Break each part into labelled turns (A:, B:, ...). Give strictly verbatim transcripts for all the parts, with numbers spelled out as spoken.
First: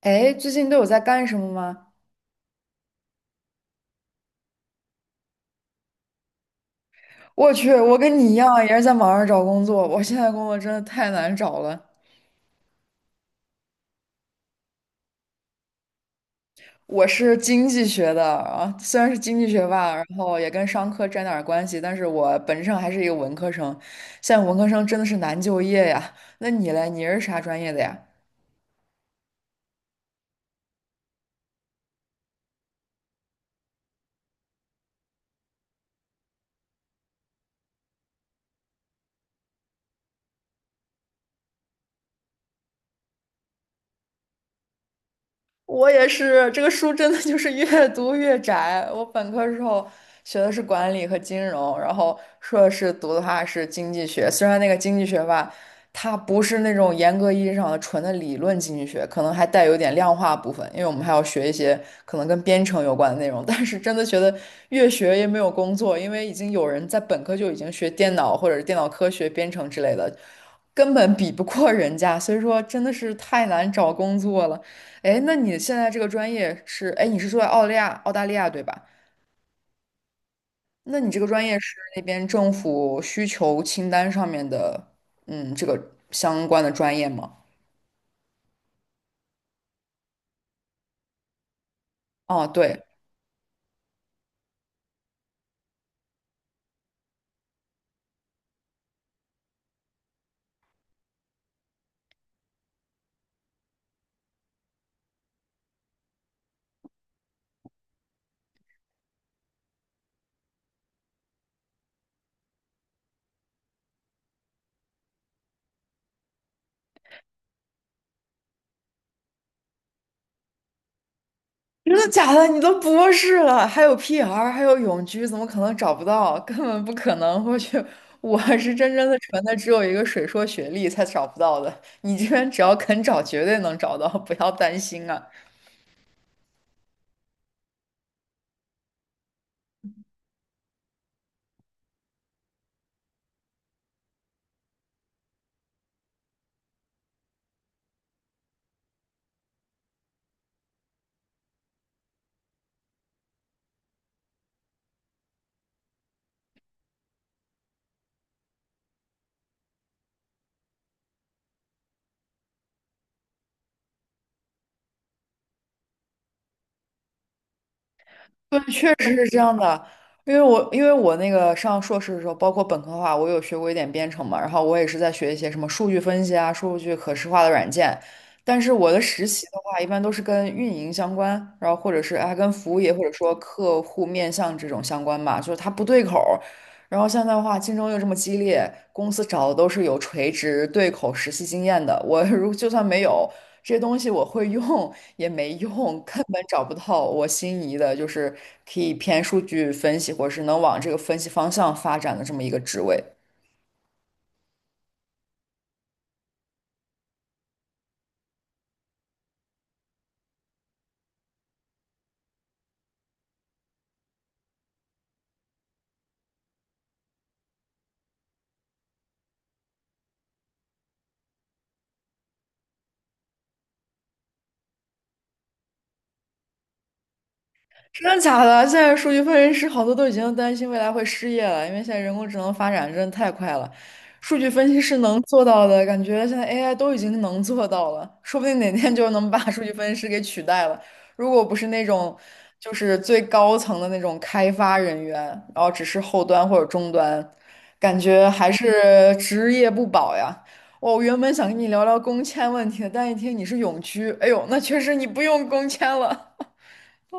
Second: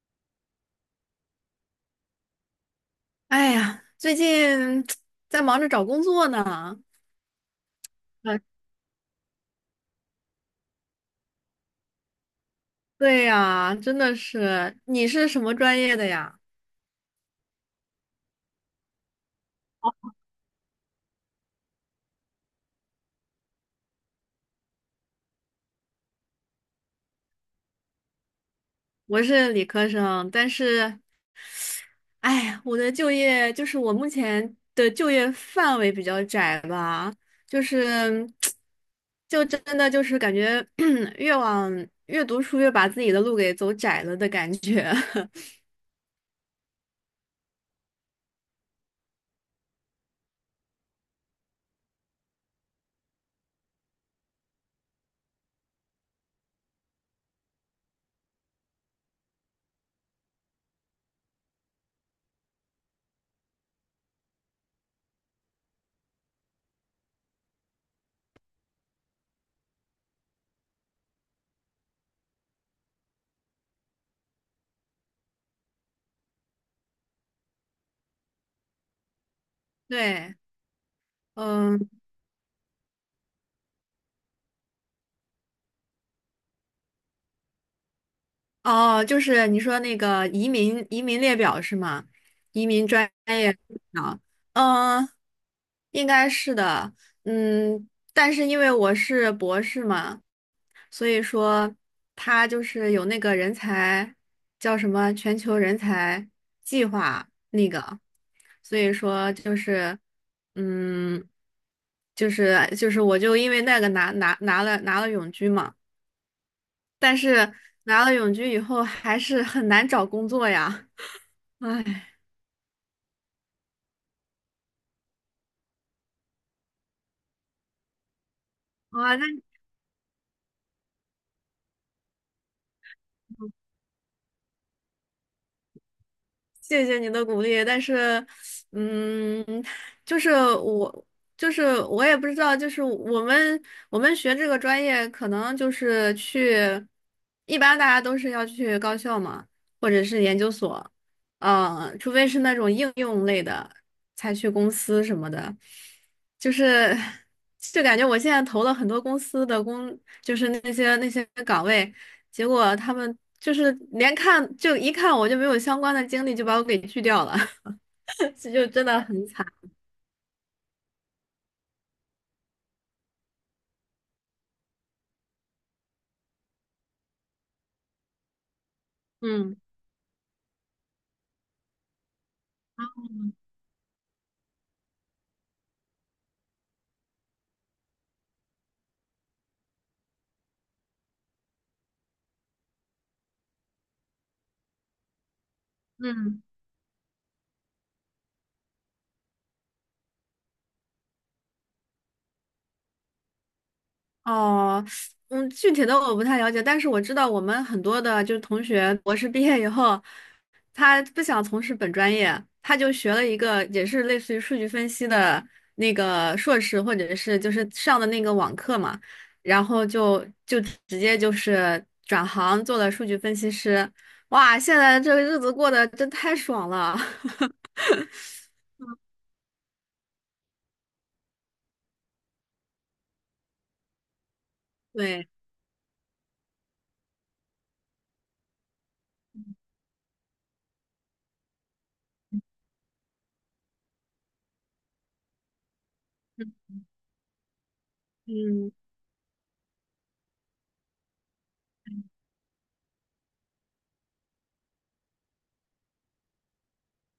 A: 哎，最近都有在干什么吗？
B: 哎呀，最近 在忙着找工作呢。
A: 我去，我跟你一
B: 啊，
A: 样，也是在网上找工作。我现在工作真的太难找了。
B: 对呀，真的是。你是什么专业的呀？
A: 我是经济学的啊，虽然是经济学吧，然后也跟商科沾点儿关系，但是我本质上还是一个文科生。现在文科生真的是难就业呀。那你嘞？你是啥专业的呀？
B: 我是理科生，但是，哎呀，我的就业就是我目前的就业范围比较窄吧，就是，就真的就是感觉 越往越读书越把自己的路给走窄了的感觉。
A: 我也是，这个书真的就是 越读越窄。我本科时候学的是管理和金融，然后硕士读的话是经济学。虽然那个经济学吧，它不是那种严格意义上的纯的理论经济学，可能还带有点量化部分，因为我们还要学一些可能跟编程有关的内容。但是真的觉得越学越没有工作，因为已经有人在本科就已经学电脑或者是电脑科学、编程之类的，根本比不过人家，所以说真的是太难找工作了。哎，那你现在这个专业是，哎，你是住在澳大利亚，澳大利亚对吧？
B: 对，
A: 那你这个专业是
B: 嗯。
A: 那边政府需求清单上面的，嗯，这个相关的专业吗？
B: 哦，就是你说那个移民移民列表是吗？
A: 哦，
B: 移
A: 对，
B: 民专业啊，嗯，应该是的，嗯，但是因为我是博士嘛，所以说他就是有那个人才叫什么全球人才计划那个，所以说就是，嗯，就是就是我就因为那个拿拿拿了拿了永居嘛。但是拿了永居以后还是很难找工作呀。
A: 真的
B: 唉，
A: 假的？你都博士了，还有 P R,还有永居，怎么可能找不到？根本不可能！我去，我是真真
B: 哇，
A: 的
B: 那
A: 纯的，只有一个水硕学历才找不到的。你这边只要肯找，绝对能找到，不要担心啊。
B: 谢谢你的鼓励，但是，嗯，就是我，就是我也不知道，就是我们我们学这个专业，可能就是去，一般大家都是要去高校嘛，或者是研究所，嗯，除非是那种应用类的，才去公司什么的，就是就感觉我现在投了很多公司的工，就是那些那些岗位。结果他们就是连看就一看我就没有相关的经历，就把我给拒掉了，这
A: 对，
B: 就真
A: 确
B: 的
A: 实
B: 很
A: 是这
B: 惨。
A: 样的，因为我因为我那个上硕士的时候，包括本科的话，我有学过一点编程嘛，然后我也是在学一些什么数据分析啊、数据可视化的软件，但是我的实习的
B: 嗯
A: 话，一般都是跟运营相关，然后或者是啊跟服务业或者说客户面向这种相关吧，就是它不对口，然后现在的话，竞争又这么激烈，公司找的都是有垂直对口实习经验的。我 如就算没有这些东西，我会用也没用，根本
B: 嗯。
A: 找不到我心仪的，就是可以偏数据分析，或者是能往这个分析方向发展的这么一个职位。
B: 哦，嗯，具体的我不太了解，但是我知道我们很多的就是同学，博士毕业以后，他不想从事本专业，他就学了一个也是类似于数据分析的那个硕士，或者是就是上的那个网课嘛，然后就就直接就是转行做了数据分析师，哇，现在这个日子过得真太爽了，
A: 真的假的？现在数据分析师好多都已经担心未来会失业了，因为现在人工智能发展真的太快了。数据分析师能
B: 对，
A: 做到的，感觉现在 A I 都已经能做到了，说不定哪天就能把数据分析师给取代了。如果不是那种就是最高层的那种开发人员，然后只是后端或者终端，感觉还
B: 嗯。
A: 是职业不保呀。我原本想跟你聊聊工签问题的，但一听你是永居，哎呦，那确实你不用工签了。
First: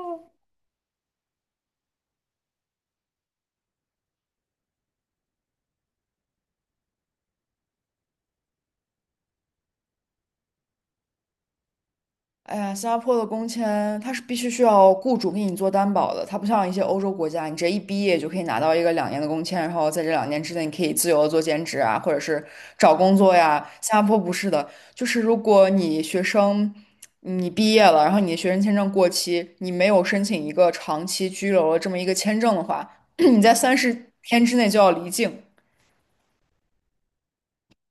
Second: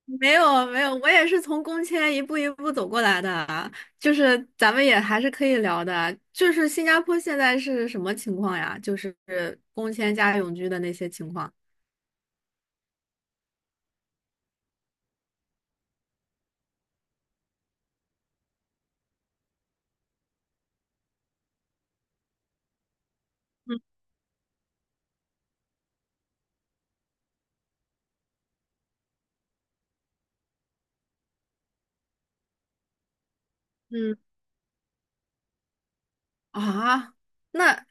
B: 没有没有，我也是从工签一步一步走过来的，就是咱们也还是可以聊的。就是新加坡现在是什么情况呀？就是工签加永居的那些情况。
A: 哎呀，新加坡的工签它是必须需要雇主给你做担保的，它不像一些欧洲国家，你直接一毕业就可以拿到一个两年的工签，然后在这两年之内你可以自由的做兼职啊，或者是找工作呀。
B: 嗯
A: 新加坡不是的，就是如果你学生你毕业了，然后你的学生签证过期，你没有申请一个长期居留的这么一个签证的话，你在三十
B: 嗯
A: 天之内就要离境。
B: 啊，那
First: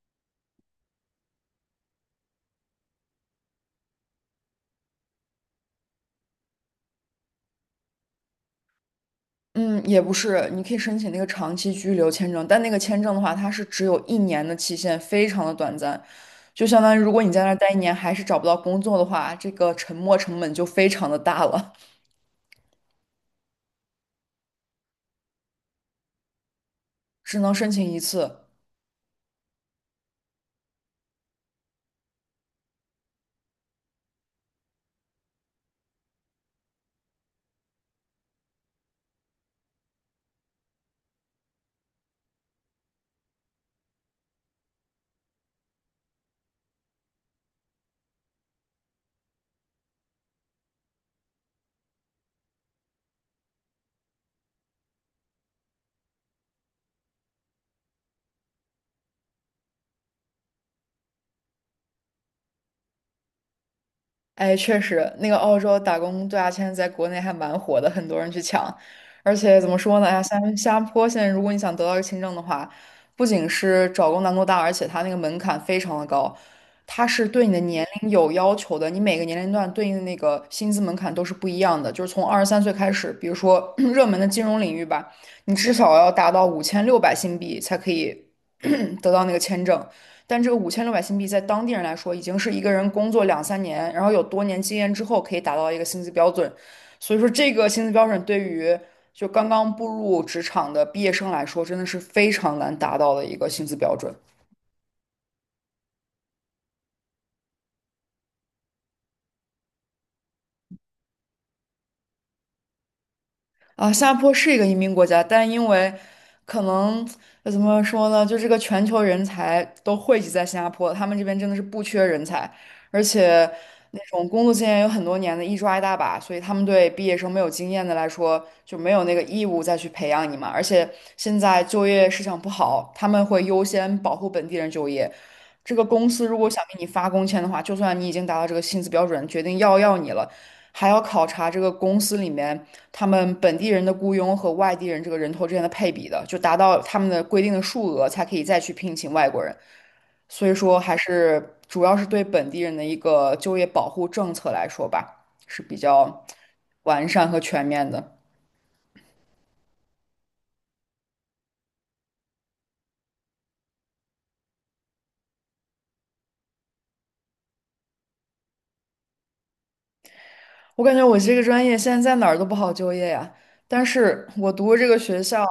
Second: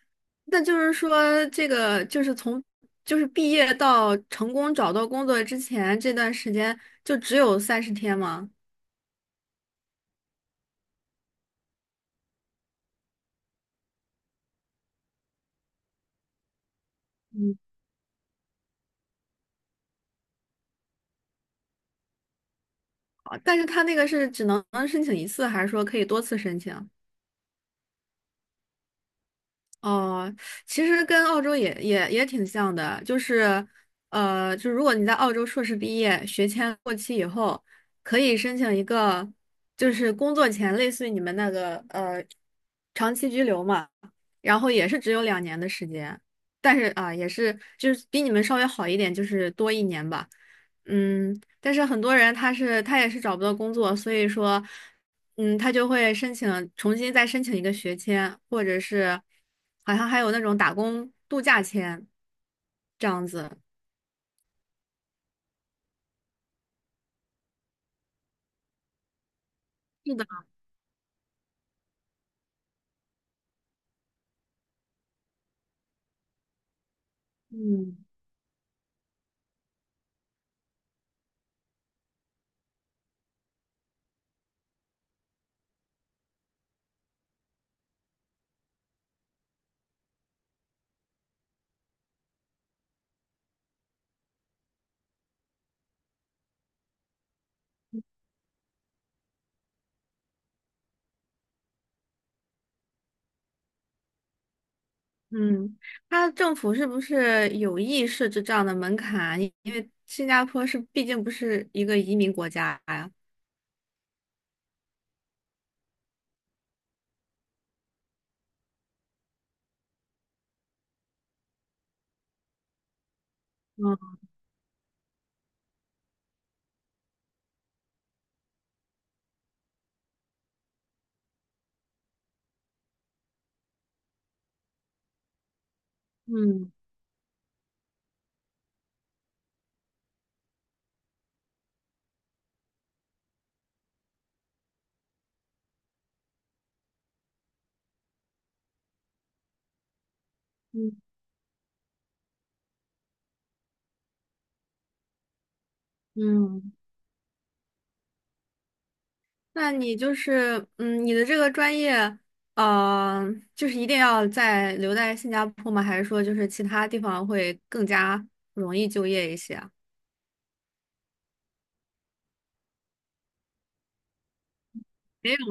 B: 那就是说，这个就是从就是毕业到成功找到工作之前这段时间，就只有三十天吗？
A: 嗯，也不是，你可以申请那个长期居留签证，但那个签证的话，它是只有一年的期限，非常的短暂。就相当于如果你在那儿
B: 嗯，
A: 待一年还是找不到工作的话，这个沉没成本就非常的大了，
B: 啊但是他那个是只能申请一次，还是说可以多次申请？
A: 只能申请一次。
B: 哦，其实跟澳洲也也也挺像的，就是，呃，就如果你在澳洲硕士毕业，学签过期以后，可以申请一个，就是工作前类似于你们那个呃长期居留嘛，然后也是只有两年的时间，但是啊、也是就是比你们稍微好一点，就是多一年吧，嗯，但是很多人他是他也是找不到工作，所以说。嗯，他就会申请重新再申请一个学签，或者是好像还有那种打工度假签这样子。
A: 哎，确实，那个澳洲打工度假签在国内还蛮火的，很多人去抢。而且怎么说呢？哎
B: 是
A: 呀，
B: 的，
A: 新新加坡现在如果你想得到一个签证的话，不仅是找工难度大，而且它那个门槛非常的高，它是对你的年
B: 嗯
A: 龄有要求的。你每个年龄段对应的那个薪资门槛都是不一样的，就是从二十三岁开始，比如说 热门的金融领域吧，你至少要达到五千六百新币才可以 得到那个签证。但这个五千六百新币在当地人来说，已经是一个人工作两三年，然后有多年经验之后可以达到一个薪资标准。所以说，这个薪资标准对于就刚刚步入职场的毕业生来说，真的是非常难达到的一个薪资标准。
B: 嗯，他政府是不是有意设置这样的门槛？因因为新加坡是毕竟不是一个移民国家呀。
A: 啊，新加坡是一个移民国家，但因为可能呃怎么说呢，就这个全球人才都汇集在新加坡，他们这边真的是不缺人才，而且那
B: 嗯
A: 种工作经验有很多年的，一抓一大把，所以他们对毕业生没有经验的来说就没有那个义务再去培养你嘛。而且现在就业市场不好，他们会优先保护本地人就业。这个公司如果想
B: 嗯
A: 给你发工签的话，就算你已经达到这个薪资标准，决定要要你了。还要考察这个公司里面他们本地人的雇佣和外地人这个人头之间的配比的，就达到他们的规定的数额才可以再去聘请外国人。所以说，还
B: 嗯
A: 是主要是对本地人的一个就业保护政策来说吧，是比较
B: 嗯。
A: 完善和全面的。
B: 那你就是，嗯，你的这个专业，呃，就是一定要在留在新加坡吗？还是说就是其他地方会更加容易就业一些啊
A: 我感觉我这个专业现在在哪儿都不好就业呀，但是我读的这个学
B: 没有，
A: 校，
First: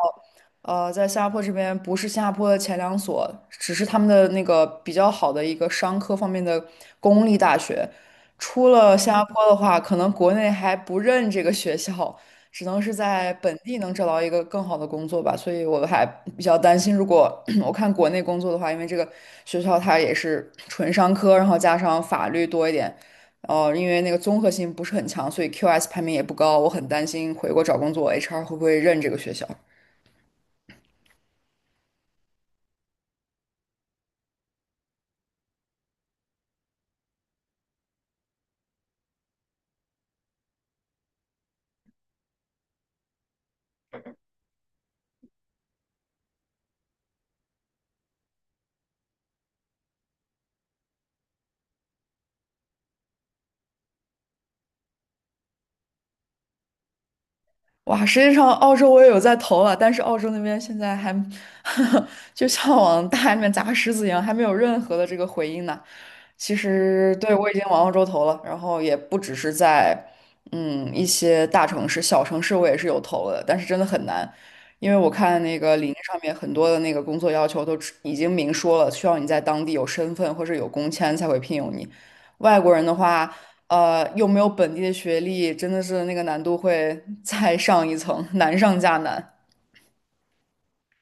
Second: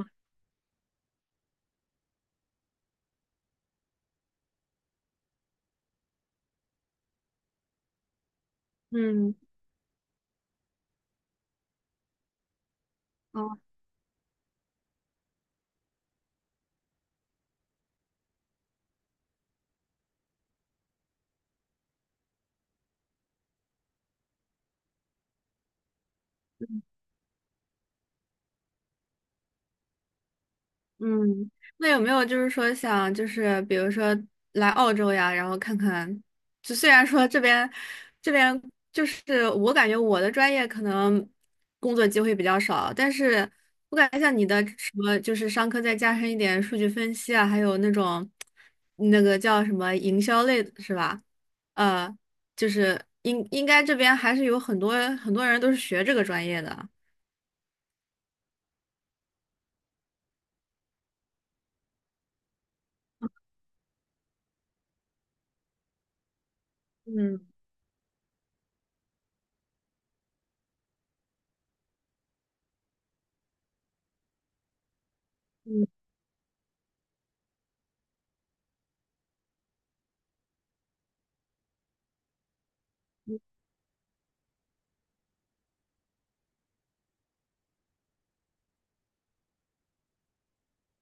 A: 呃，在新加坡这边不是新加坡的前两所，只是他们的那个比较好的一个商科方面的公立大学。出了新加
B: 嗯，
A: 坡的话，可能国内还不认这个学校，只能是在本
B: 哦
A: 地能找到一个更好的工作吧。所以我还比较担心，如果 我看国内工作的话，因为这个学校它也是纯商科，然后加上法律多一点。哦，因为那个综合性不是很强，所以 Q S 排名也不高。我很担心回国找工作，H R 会不会认这个学校？
B: 嗯，那有没有就是说想就是比如说来澳洲呀，然后看看，就虽然说这边这边就是我感觉我的专业可能工作机会比较少，但是我感觉像你的什么就是商科再加深一点数据分析啊，还有那种那个叫什么营销类的是吧？呃，就是应应该这边还是有很多很多人都是学这个专业的。
A: 哇，实际上澳洲我也有在投了，但是澳洲那边现在还 就像往大海里面砸石子一样，还没有任何的这个回应呢。其实对
B: 嗯。
A: 我已经往澳洲投了，然后也不只是在嗯一些大城市、小城市我也是有投的，但是真的很难，因为我看那个
B: 嗯
A: 领英上面很多的那个工作要求都只已经明说了，需要你在当地有身份或者有工签才会聘用你。外国人的话。呃，有没有本地的学历，真的是那个难度会 再上一层，难上加难。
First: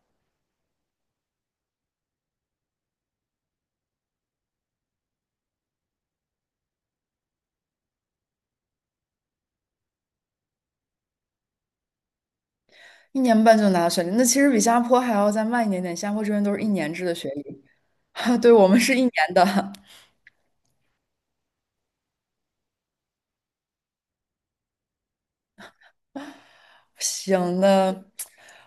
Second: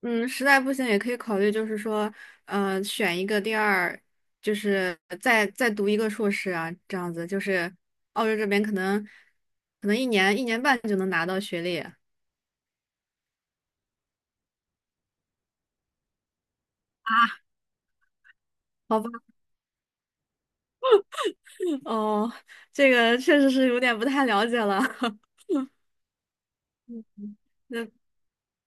B: 嗯，实在不行也可以考虑，就是说，呃，选一个第二，就是再再读一个硕士啊，这样子，就是澳洲这边可能可能一年一年半就能拿到学历，啊，
A: 一年半就拿到学历，那其实比新加坡还要再慢一点点。新加坡这边都是一年制的学历，对我们是
B: 好
A: 一
B: 吧？
A: 年的。
B: 哦，这个确实是有点不太了解了，
A: 行，
B: 那
A: 那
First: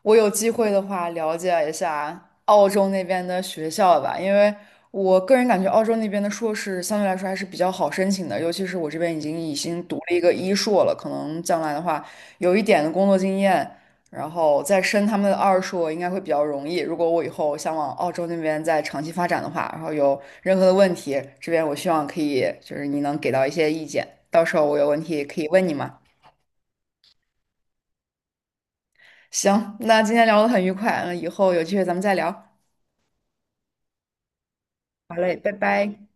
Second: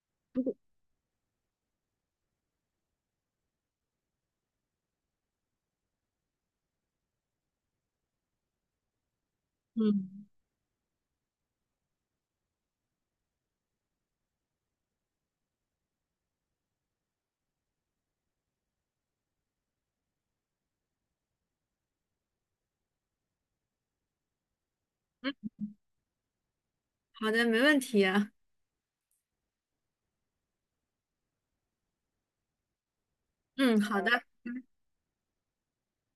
A: 我有机会的话了解一下澳洲那边的学校吧，因为我个人感觉澳洲那边的硕士相对来说还是比较好申请的，尤其是我这边已经已经读了一个一硕了，可能将来的话有一点的工作经验，然后再申他们的二硕应该会比较容易。如果我以后想往澳洲那边再长期发展的话，然后有任何的问题，这边我希望可以就是你能给到一些意见，到时候我有问题可以问你嘛。
B: 好的，没问题。
A: 行，那今天聊得很愉快，嗯，以后有机会咱们再聊。
B: 嗯，好的，
A: 好嘞，拜拜。